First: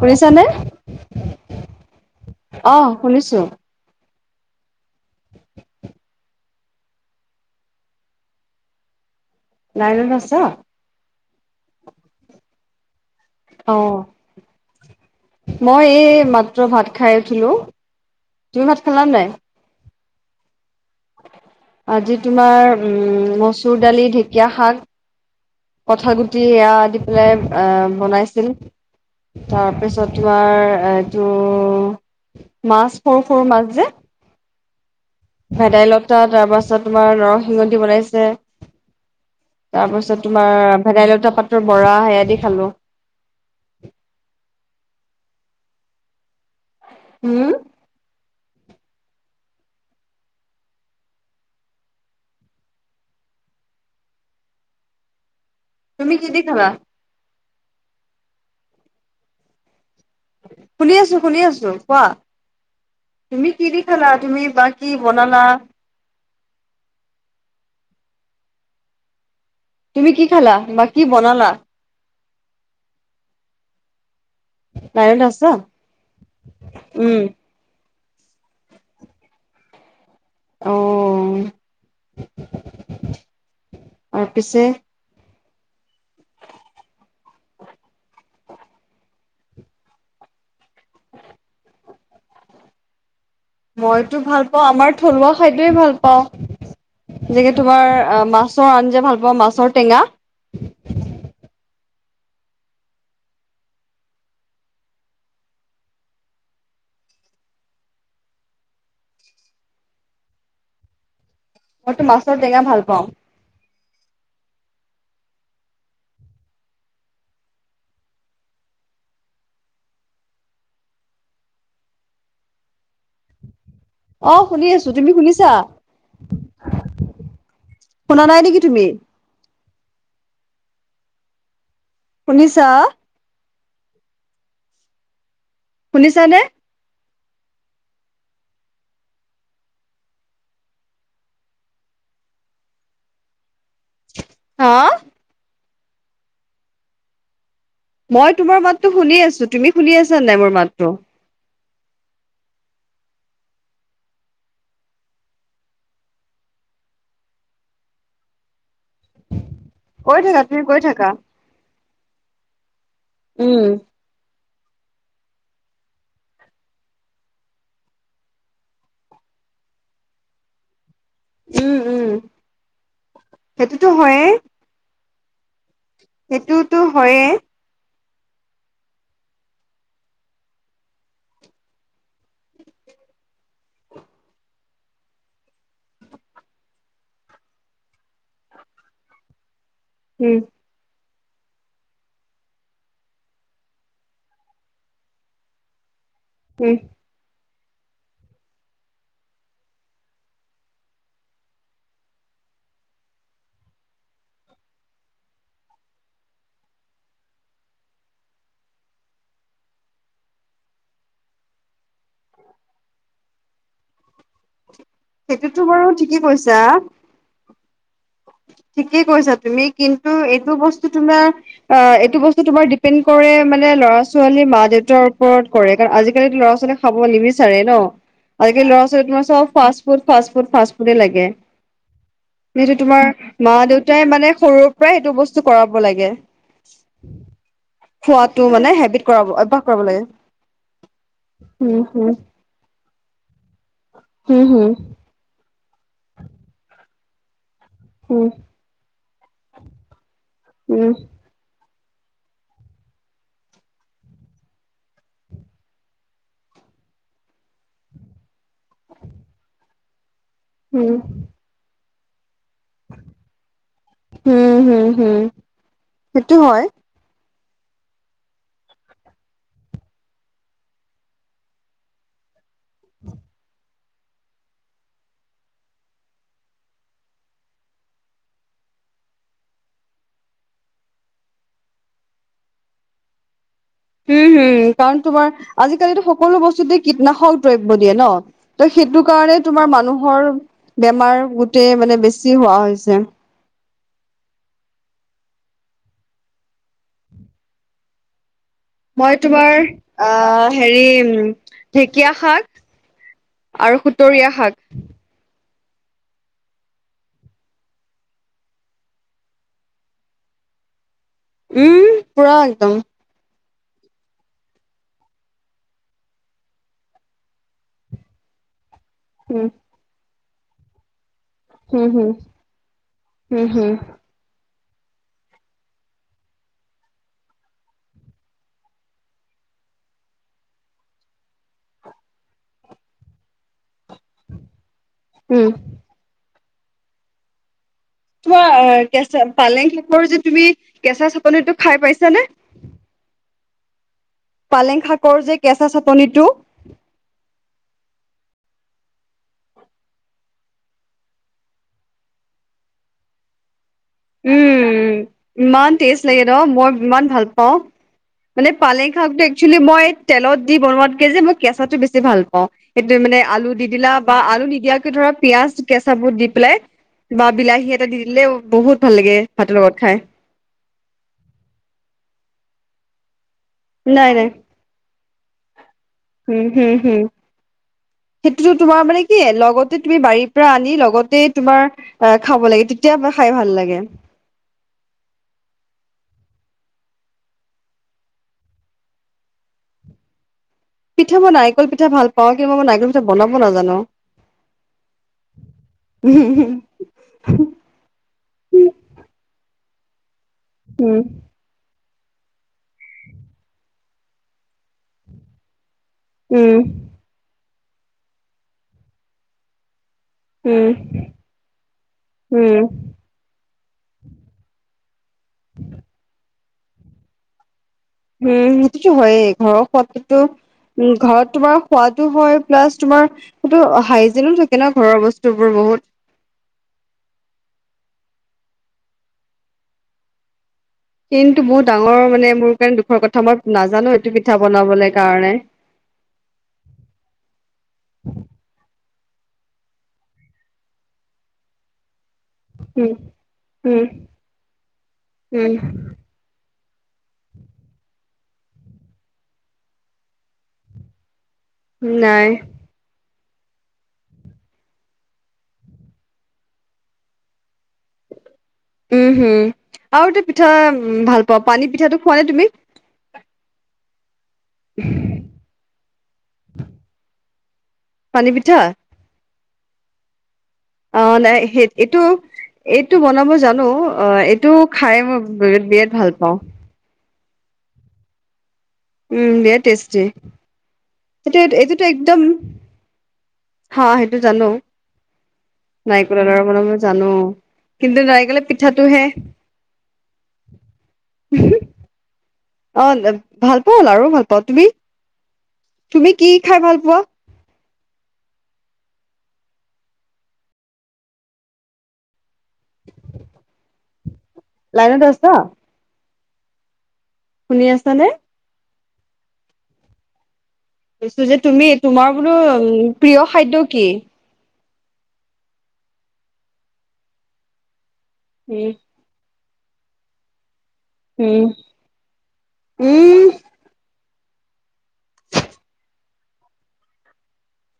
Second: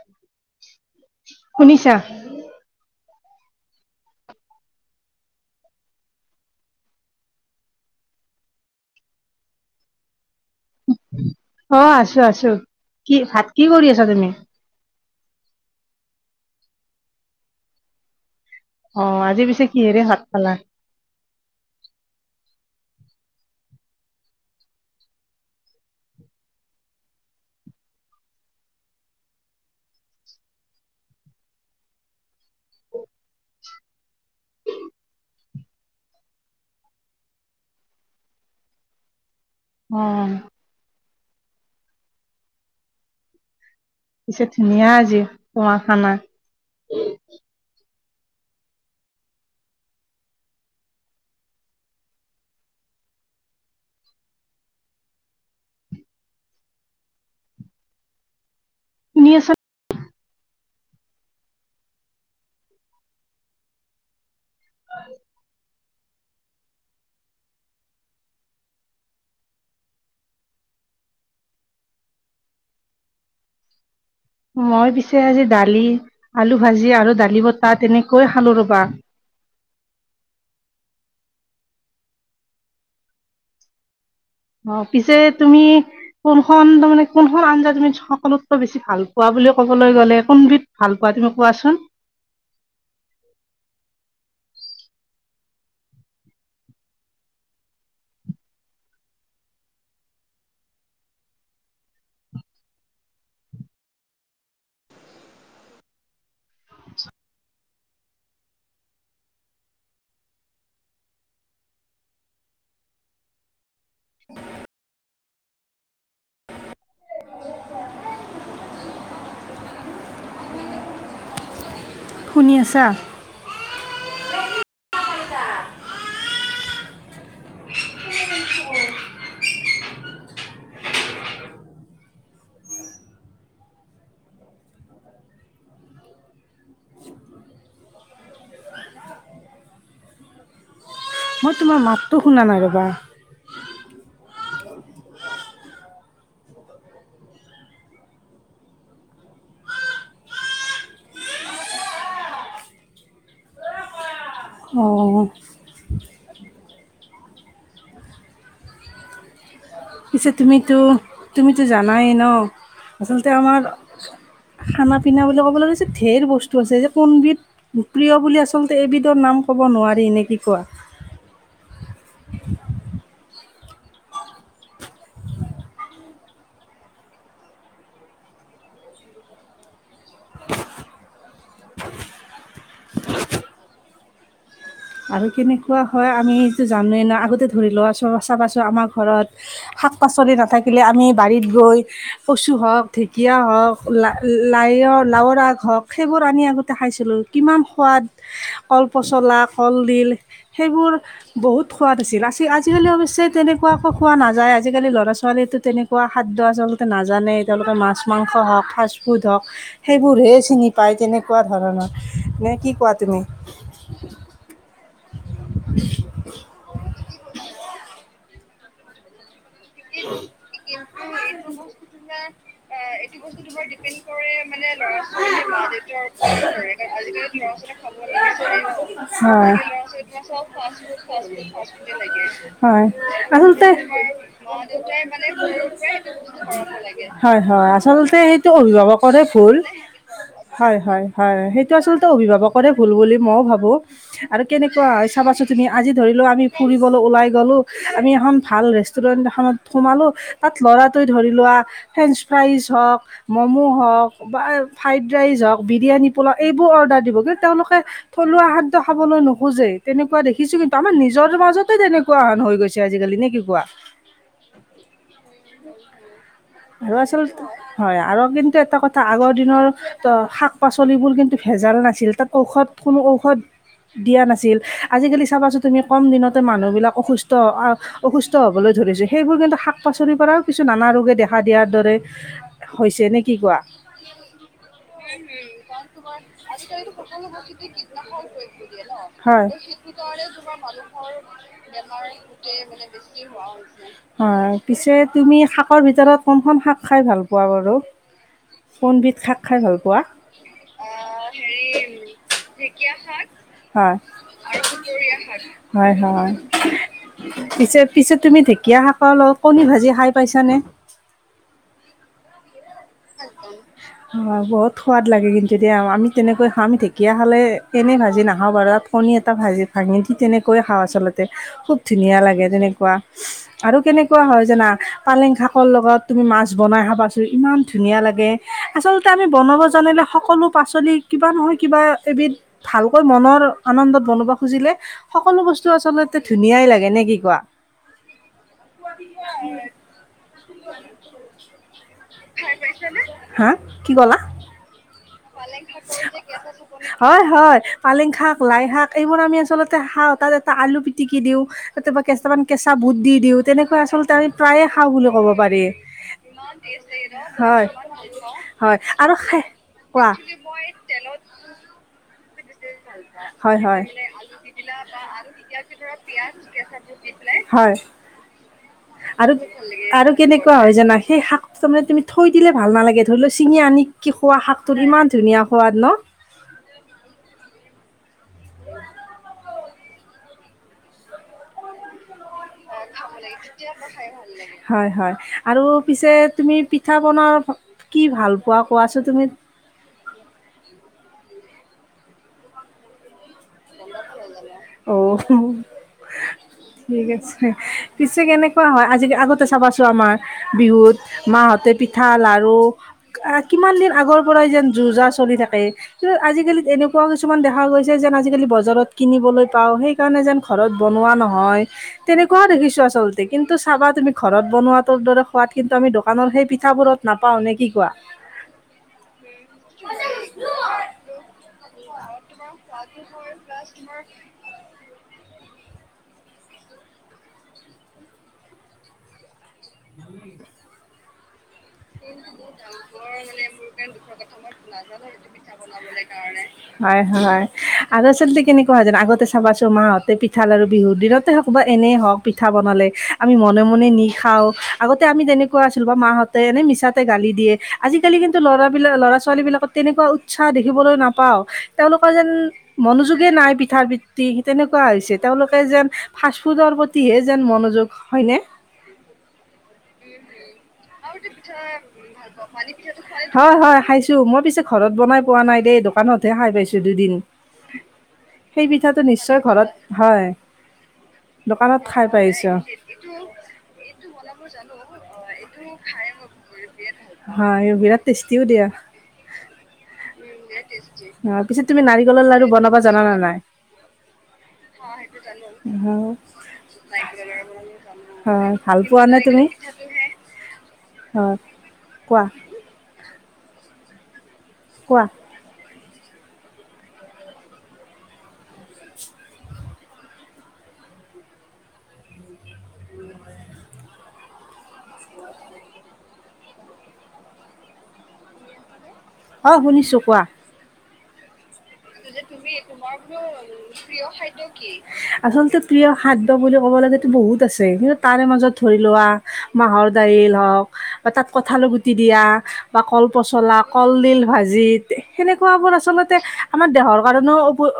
শুনিছানে? শুনিছা? শুনিছোঁ। লাইনত আছা? অ', আছোঁ আছোঁ কি ভাত কি অঁ কৰি আছা তুমি? মই এই মাত্ৰ ভাত খাই উঠিলোঁ। অ', আজি পিছে কিহেৰে ভাত খালা? আজি তোমাৰ উম, মচুৰ দালি, ঢেকীয়া শাক। কঠাল গুটি এইয়া দি পেলাই আহ, বনাইছিলোঁ। তাৰপিছত তোমাৰ এইটো! মাছ সৰু, সৰু মাছ যে। ভেদাইলতা তাৰ পাছত তোমাৰ নৰসিংহ দি বনাইছে। তাৰ অ পাছত তোমাৰ ভেদাইলতা পাতৰ বৰা সেইয়া দি খালো। পিছে ধুনীয়া আজি খোৱা খানা। উম, তুমি কি দি খালা? শুনি আছা নে? শুনি আছো, শুনি আছো কোৱা তুমি কি দি খালা তুমি? বা কি বনালা? তুমি কি খালা বা কি বনালা? মই পিছে লাইনত আজি আছা দালি, আলু ভাজি আৰু উম দালি বটা তেনে কৈ খালো ৰবা। অ। আৰু পিছে অ পিছে তুমি কোনখন তাৰমানে কোনখন আঞ্জা তুমি সকলোতকৈ বেছি ভাল পোৱা বুলি ক'বলৈ গ'লে কোন বিধ ভাল পোৱা তুমি কোৱাচোন? মইতো ভাল পাওঁ আমাৰ থলুৱা খাদ্যয়েই ভাল পাওঁ। যেনেকে তোমাৰ মাছৰ আঞ্জা ভাল পাওঁ, মাছৰ টেঙা। [inaudible] মইতো মাছৰ টেঙা ভাল পাওঁ। [unintelligible] শুনি আছা? অ শুনি আছো। তুমি শুনিছা? শুনা নাই নেকি তুমি? শুনিছা? শুনিছানে? মই তোমাৰ মাতটো শুনা নাই ৰ'বা। হা? মই তোমাৰ মাতটো শুনি আছো। তুমি শুনি আছা নাই মোৰ মাতটো? অ কৈ পিছে থাকা তুমি কৈ থাকা তুমিতো-তুমিতো জানাই ন আচলতে আমাৰ উম খানা-পিনা বুলি ক'বলৈ গৈছে, ঢেৰ বস্তু আছে যে কোনবিধ প্ৰিয় বুলি আচলতে এবিধৰ নাম ক'ব নোৱাৰি। নে কি কোৱা? উম, উম। সেইটোতো হয়ে। সেইটোতো হয়য়ে। আৰু কেনেকুৱা হয় আমিতো জানোৱেই ন, আগতে ধৰি লোৱা ছ চাবাছোঁ আমাৰ ঘৰত শাক-পাচলি উম নাথাকিলে আমি বাৰীত গৈ কচু হওক, ঢেঁকীয়া হওক, লা-লাই লাওৰ আগ হওক, সেইবোৰ আনি আগতে উম খাইছিলোঁ। কিমান সোৱাদ, কলপচলাক কলদিল, সেইবোৰ বহুত সোৱা আছিল। আজ-আজিকালি অৱশ্যে তেনেকুৱা একো খোৱা নাযায় আজিকালি ল'ৰা ছোৱালীো তেনেকুৱা খাদ্য আচলতে নাজানেই। তেওঁলোকে মাছ-মাংস হওক, ফাষ্টফুড হওক, সেইবোৰহে চিনি পায় তেনেকুৱা ধৰণৰ। না কি কোৱা তুমি? সেইটোতো বাৰু ঠিকেই কৈছা। ঠিকেই কৈছা তুমি কিন্তু, এইটো বস্তু তোমাৰ অ এইটো বস্তু তোমাৰ ডিপেড কৰে মানে ল'ৰা ছোৱালী মা দেউতাৰ ওপৰত কৰে, কাৰণ আজিকালিতো ল'ৰা ছোৱালী খাব নিবিচাৰে ন, আজিকি ল'ৰা ছোৱালী তোমাৰ চব ফাছফুড-ফাছফুড-ফাছফুড লাগে। সেইটো তোমাৰ মা দেউতাই মানে সৰুৰ পৰাই এইটো বস্তু কৰাব লাগে। হয় হয় আচলতে খোৱাটো সেইটো মানে হেবিট অভিভাৱকৰৰে কৰাব ভুল। অভ্যাস কৰাব লাগে হয়-হয়-হয়। সেইটো উম আচলতে হুম অভিভাৱকৰে ভুল বুলি মইও ভাবো, হুম আৰু হুম কেনেকুৱা হয় চাবাচোন তুমি আজি ধৰি লোৱা আমি ফুৰিবলৈ ওলাই গ'লো, আমি উম এখন ভাল ৰেষ্টুৰেন্ট এখনত সোমালো। তাত উম ল'ৰাটোৱে ধৰি লোৱা ফ্ৰেঞ্চ ফ্ৰাইজ হওক, ম'ম' হওক বা ফ্ৰাইড ৰাইচ হওক, বিৰিয়ানী পোলা এইবোৰ অৰ্ডাৰ দিবগে, তেওঁলোকে থলুৱা শাক খাবলৈ নোখোজেই তেনেকুৱা দেখিছো কিন্তু, আমাৰ উম নিজৰ মাজতে তেনেকুৱান হৈ গৈছে আজিকালি। নে কি কোৱা? হম হম হম সেইটো হয়। আৰু আচলতে হয়। আৰু কিন্তু এটা কথা আগৰ দিনৰ শাক পাচলিবোৰ কিন্তু ভেজাল নাছিল। তাত ঔষধ কোনো ঔষধ দিয়া নাছিল। আজিকালি চাবাচোন তুমি কম দিনতে মানুহ বিলাক অসুস্থ অসুস্থ হবলৈ ধৰিছোঁ। সেইবোৰ কিন্তু শাক পাচলিৰ পৰাও কিছু নানা ৰোগে দেখা দিয়াৰ দৰে হৈছে, নে কি কোৱা? উম হম কাৰণ তোমাৰ আজিকালিটো সকলো বস্তুতে কীটনাশক দ্ৰব্য দিয়ে ন ন সেইটো কাৰণে তোমাৰ সেই টো মানুহৰ কাৰণে তোমাৰ মানুহৰ বেমাৰ গোটেই মানে বেমাৰ বেছি হোৱা গোটেই হৈছে বেছি হোৱাৰ হৈছে। হয় পিছে, তুমি শাকৰ ভিতৰত কোনখন শাক খাই ভাল পোৱা বাৰু। মই কোনবিধ শাক তোমাৰ খাই ভাল পোৱা? আহ হেৰি উম। ঢেকীয়া শাক আৰু হয়, সুতৰীয়া শাক। হয়, হয়, পি পিছেত তুমি ঢেকীয়া শাক কণী ভাজি খাই পাইছানে? উম, পুৰা একদম। [unintelligible] বহুত সোৱাদ লাগে কিন্তুতি আমি তেনেকৈ খাওঁ আ ঢেকীয়া খালে এনে ভাজি নাখাওঁ বাৰু। কণী এটা উম ভাজি ভাঙি ঠিক তেনেকৈয়ে খাওঁ, আচলতে। খুব হম হম ধুনীয়া লাগে তেনেকুৱা হম হম আৰু কেনেকুৱা হয় জানা। পালেং শাকৰ লগত তুমি মাছ বনাই খাবাচোন ইমান ধুনীয়া লাগে, আচলতে আমি বনাব জানিলে সকলো পাচলি কিবা নহয় কিবা এবিধ ভালকৈ মনৰ। আনন্দত বনাব খুজিলে, সকলো উম বস্তু আচলতে ধুনীয়াই লাগে নে কি কোৱা। তোমাৰ কেঁচা পালেং শাকৰ যে তুমি কেঁচা চাটনিটো খাই পাইছা? হা কি ক'লা। পালেং শাক। হয়, হয়, পালেং শাক। লাই শাক এইবোৰ আমি আচলতে খাওঁ। তাত এটা আলু পিটিকি দিওঁ তাত কেটামান কেঁচা বুট দি দিওঁ তেনেকুৱা। আচলতে আমি পাই খাওঁ উম বুলি ক'ব পাৰি, ইমান টেষ্ট লাগে ন মই ইমান ষ্টেটি ন ভাল পাওঁ মানে হয়। পালেং আৰু খাকটো খে একচুৱেলি মই কোৱা তেলত দি বনোৱাতকে যে মই কেঁচাটো হে ভাল অ' সেইটোয়ে মানে আলু হয় দি হয় দিলা বা আলু নিদিয়াকে ধৰা পিয়াজ কেঁচা বুট দি পেলাই। বা হয় বিলাহী এটা দি দিলেওঁ বহুত ভাল লাগে আৰু ভাতৰ লগত খাই। আৰু কেনেকুৱা হয় জানা সেই শাক তাৰানে তুমি থৈ দিলে ভাল নালাগে ধৰি লোৱা ছিঙি আনি কি নাই নাই খোৱা শাকটো ইমান ধুনীয়া সোৱাদ ন। উম, হম, হম, সেইটোতো তোমাৰ মানে কি লগত। তুমি বাৰীৰ পৰা আনি লগতে তোমাৰ খাব লাগে তেতিয়া খাই ভাল লাগে। হয়, হয়, আৰু পিছে। তুমি পিঠা পনা কি ভাল পোৱা কোৱাচোন তুমি। পিঠা মই নাৰিকল পিঠা ভাল পাওঁ। কিন্তু, মই নাৰিকল পিঠা বনাব নাজানো। অ' উম ঠিক আছে, পিছে কেনেকুৱা হয় আজি আগতে চাবাচোন। আমাৰ বিহুত উম মাহঁতে পিঠা লাৰু কিমান দিন আগৰ পৰাই যেন যোৰ যাৰ চলি থাকে। উম আজিকালি এনেকুৱাও কিছুমান দেখা গৈছে যেন আজিকালি বজাৰত কিনিবলৈ পাওঁ সেই। সেই কাৰণে যেন উম ঘৰত বনোৱা উম নহয়। তেনেকুৱাও উম দেখিছো। আচলতে কিন্তু চাবা তুমি ঘৰত বনোৱা। টো দৰে সোৱাদ কিন্তু আমি দোকানৰ সেই পিঠাবোৰত নাপাওঁ নেক কি। কোৱা? উম, সেইটো হয় ঘৰ সোৱাদটো। উম, ঘৰত তোমাৰ সোৱাদো হয় প্লাছ তোমাৰ সেইটো। হাইজিনো থাকে ন ঘৰৰ বস্তুবোৰ বহুত [unintelligible] কিন্তু বহুত ডাঙৰ মানে মোৰ কাৰণে দোষৰ কথা। মই নাজানো এইটো পিঠা বনাবলে কাৰণে। হয়, হয়। আৰু টৰচলি কেনেকুৱা হয়ন আগতে চাবা চো মাহঁতে পিঠাল আৰু বিহুৰ দিনতে হওঁক বা এনেই হওঁক। পিঠা বনালে উম আমি মনে উম মনে নি খাওঁ আগতে আমি উম তেনেকুৱা আছিলো বা মাহঁতে এনে মিচ গালি দিয়ে, আজিকালি কিন্তু ল'ৰাবিলাক ল'ৰা ছোৱালী বিলাকত তেনেকুৱা উৎসাহ দেখিবলৈ নাপাওঁ। তেওঁলোকৰ নাই যেন মনোযোগ। মনোযোগে নাই পিঠা ভিত্তি তেনেকুৱা হৈছে। তেওঁলোকে যেন ফাষ্ট ফুডৰ প্ৰতিহে যেন মনোযোগ হয়নে। উম, হম আৰু এ পিঠা উ ভাল পাওঁ পানী পিঠাটো। খোৱা নে তুমি হয়, হয় খাইছোঁ। মই পিছে ঘৰত বনাই পোৱা নাই দেই, দোকানতহে খাই পাইছো দুদিন। পানী পিঠা? সেই পিঠাটো নিশ্চয় ঘৰত হয়। অ'। মানে সেই দোকানত এইটো, খাই পাইছো। এইটো বনাব জানো অ', এইটো খাই মই বিৰাট ভাল পাওঁ। অ'। হয়, বিৰাট টেষ্টিও দিয়া। উম, বিৰাট টেষ্টি। অ', সেইটো পিছত তুমি এইটোতো একদম নাৰিকলৰ লাৰু বনাবা জানানে নাই? হা সেইটো জানো। অ'। নাৰিকলৰ লাৰু বনাব জানো কিন্তু নাৰিকলৰ হয়, ভাল পোৱা পিঠাটোহে নে তুমি হয়, কোৱা? অ', ভাল পাওঁ লাৰুও ভাল পাওঁ তুমি? কোৱা তুমি কি খাই ভাল পোৱা? [inaudible] লাইনত আছা? শুনি আছানে? অ', শুনিছোঁ কোৱা? কৈছো যে তুমি তোমাৰ বোলো প্ৰিয় খাদ্য কি? আচলতে প্ৰিয় খাদ্য বুলি ক'ব গলেটো বহুত আছে, কিন্তু তাৰে মাজত ধৰি উম লোৱা। মাহৰ দাইল হওঁক। বা তাত উম কঠাল গুটি দিয়া বা কল উম পচলা, কলডিল। ভাজিত যেনেকুৱাবোৰ আচলতে আমাৰ দেহৰ কাৰণেও অ',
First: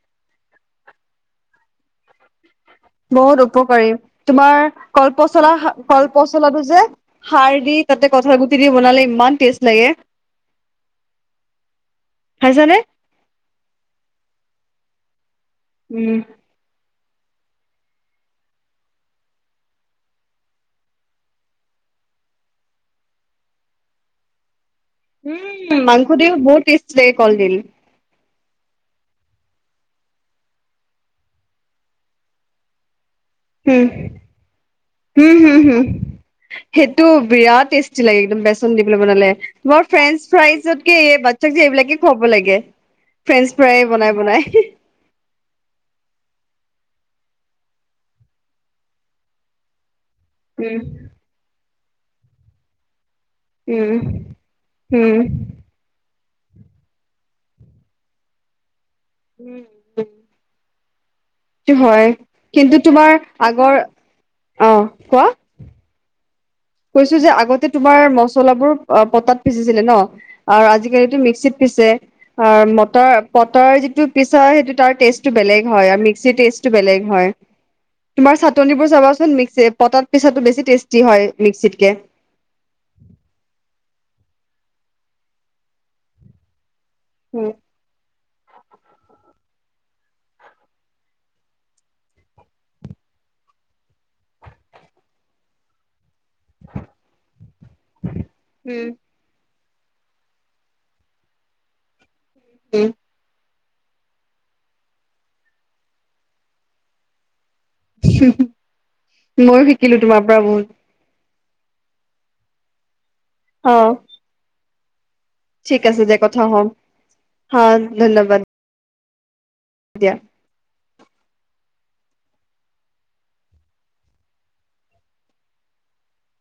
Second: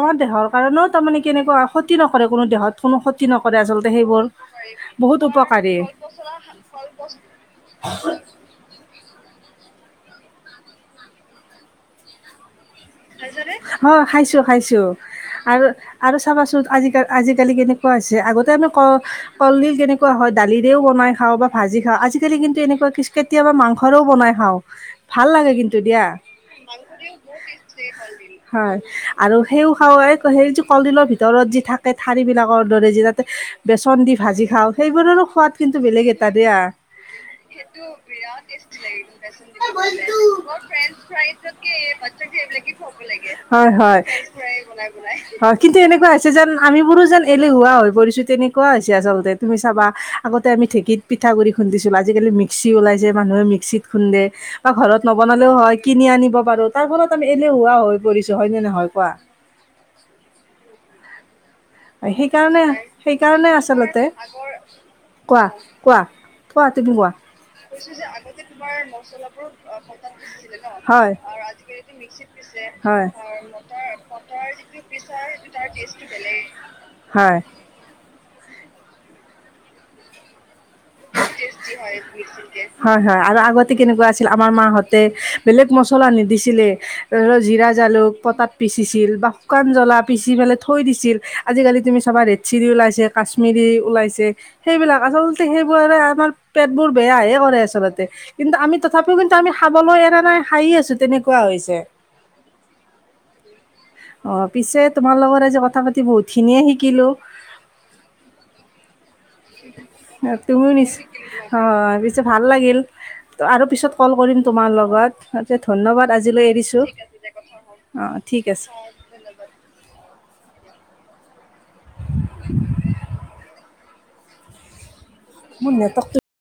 আমাৰ দেহৰ কাৰণেও তাৰমানে কেনেকুৱা হয়, ক্ষতি নকৰে কোনো দেহত। কোনো ক্ষতি বহুত নকৰে উপকাৰী আচলতে সেইবোৰ তোমাৰ বহুত কলপচলা, উপকাৰী কলপচলাটো যে সাৰ দি। তাতে কঁঠালগুটি দি বনালে ইমান টেষ্ট লাগে জানে খাইছা নে? অ', খাইছোঁ, খাইছোঁ আৰু, আৰু উম চাবাচোন আজিকাল আজিকালি কেনেকুৱা হৈছে, আগতে আমি ক-কলডিল কেনেকুৱা হয় দালিৰেও বনাই খাওঁ বা ভাজি খাওঁ। আজিকালি কিন্তু এনেকুৱা কিছ-কেতিয়াবা মাংসৰেও বনাই খাওঁ। ভাল লাগে উম, কিন্তু দিয়া মাংসদিও বহুত টেষ্টি লাগে কলডিল। হয়, আৰু সেইও খাব পাৰে সেই যি কলডিলৰ ভিতৰত যি থাকে ঠাৰি বিলাকৰ দৰে যি। হম বেচন দি ভাজি খাওঁ, সেইবোৰৰো হম সোৱাদ হম কিন্তু বেলেগ হম এটা দিয়া। সেইটো বিৰাট টেষ্টি লাগে একদম বিৰাট বেচন টেষ্টি দি লাগে পেলাই বনালে এইটো খাই, তোমাৰ মই ফ্ৰেঞ্চ ফ্ৰাইজতকে এই বাচ্ছাক যে ফ্ৰেঞ্চ-ফ্ৰাইজকে এইবিলাকে খুৱাব লাগে এই [unintelligible] ফ্ৰেঞ্চ হয়, ফ্ৰাই হয়, বনাই বনাই হয় কিন্তু এনেকুৱা হৈছে যেন আমিবোৰো যেন এলেহুৱা হৈ পৰিছো তেনেকুৱা হৈছে, আচলতে তুমি চাবা আগতে আমি ঢেঁকীত পিঠাগুৰি খুন্দিছিলো। আজিকালি মিক্সি উলাইছে, মানুহে মিক্সিত উম খুন্দে বা ঘৰত নবনালেও উম হয় কিনি আনিব। পাৰোঁ, তাৰ ফলত আমি এলেহুৱা হৈ পৰিছো হয় নে নহয়? কোৱা উম, হয়, সেইকাৰণে কিন্তু তোমাৰ সেইকাৰণে আগৰ আচলতে আহ, কোৱা? কোৱা তুমি কোৱা কৈছো যে আগতে তোমাৰ মছলাবোৰ অ', পতাত অ পিচিছিলে ন আজিকালোটো মিক্স। পিছে হয়। মটাৰ-পটাৰ যিটো পিছা সেইটো তাৰ টেষ্টটো বেলেগ হয় আৰু মিক্সিৰ টেষ্ট। বেলেগ হয়, তোমাৰ চাটনি বোৰ চাবাচোন মিক্স, পটাত পিছাটো বেছি টেষ্টি হয়। মিক্সিতকে। হয়, হয় আৰু আগতে কেনেকুৱা আছে। আমাৰ মাহঁতে বেলেগ মছলা নিদিছিলে ধৰক উম, জিৰা, জালুক। পটাত পিচিছিল বা শুকান জ্বলা পিচি পেলাই থৈ দিছিল, আজিকালি তুমি চাবা ৰেড চিলি ওলাইছে। কাশ্মীৰী উলাইছে, সেইবিলাক আচলতে সেইবোৰ পেটবোৰ বেয়াহে কৰে আচলতে, কিন্তু আমি উম। তথাপিও কিন্তু আমি খাবলৈ এৰা নাই, খাইয়ে আছো তেনেকুৱা হৈছে। উম, অ', পিছে তোমাৰ লগত আজি কথা পাতি বহুতখিনিয়ে শিকিলোঁ। [unintelligible] ময়ো শিকিলোঁ তোমাৰ পৰা বহুত অ' পিছে ভাল লাগিল ত' আৰু পিছত অ'। কল কৰিম তোমাৰ লগত। তে ঠিক আছে ধন্যবাদ দিয়া কথা আজিলৈ হ'ম এৰিছোঁ। হা অঁ ধন্যবাদ ঠিক আছে। দিয়া। [inaudible] মোৰ নেটৱৰ্ক টো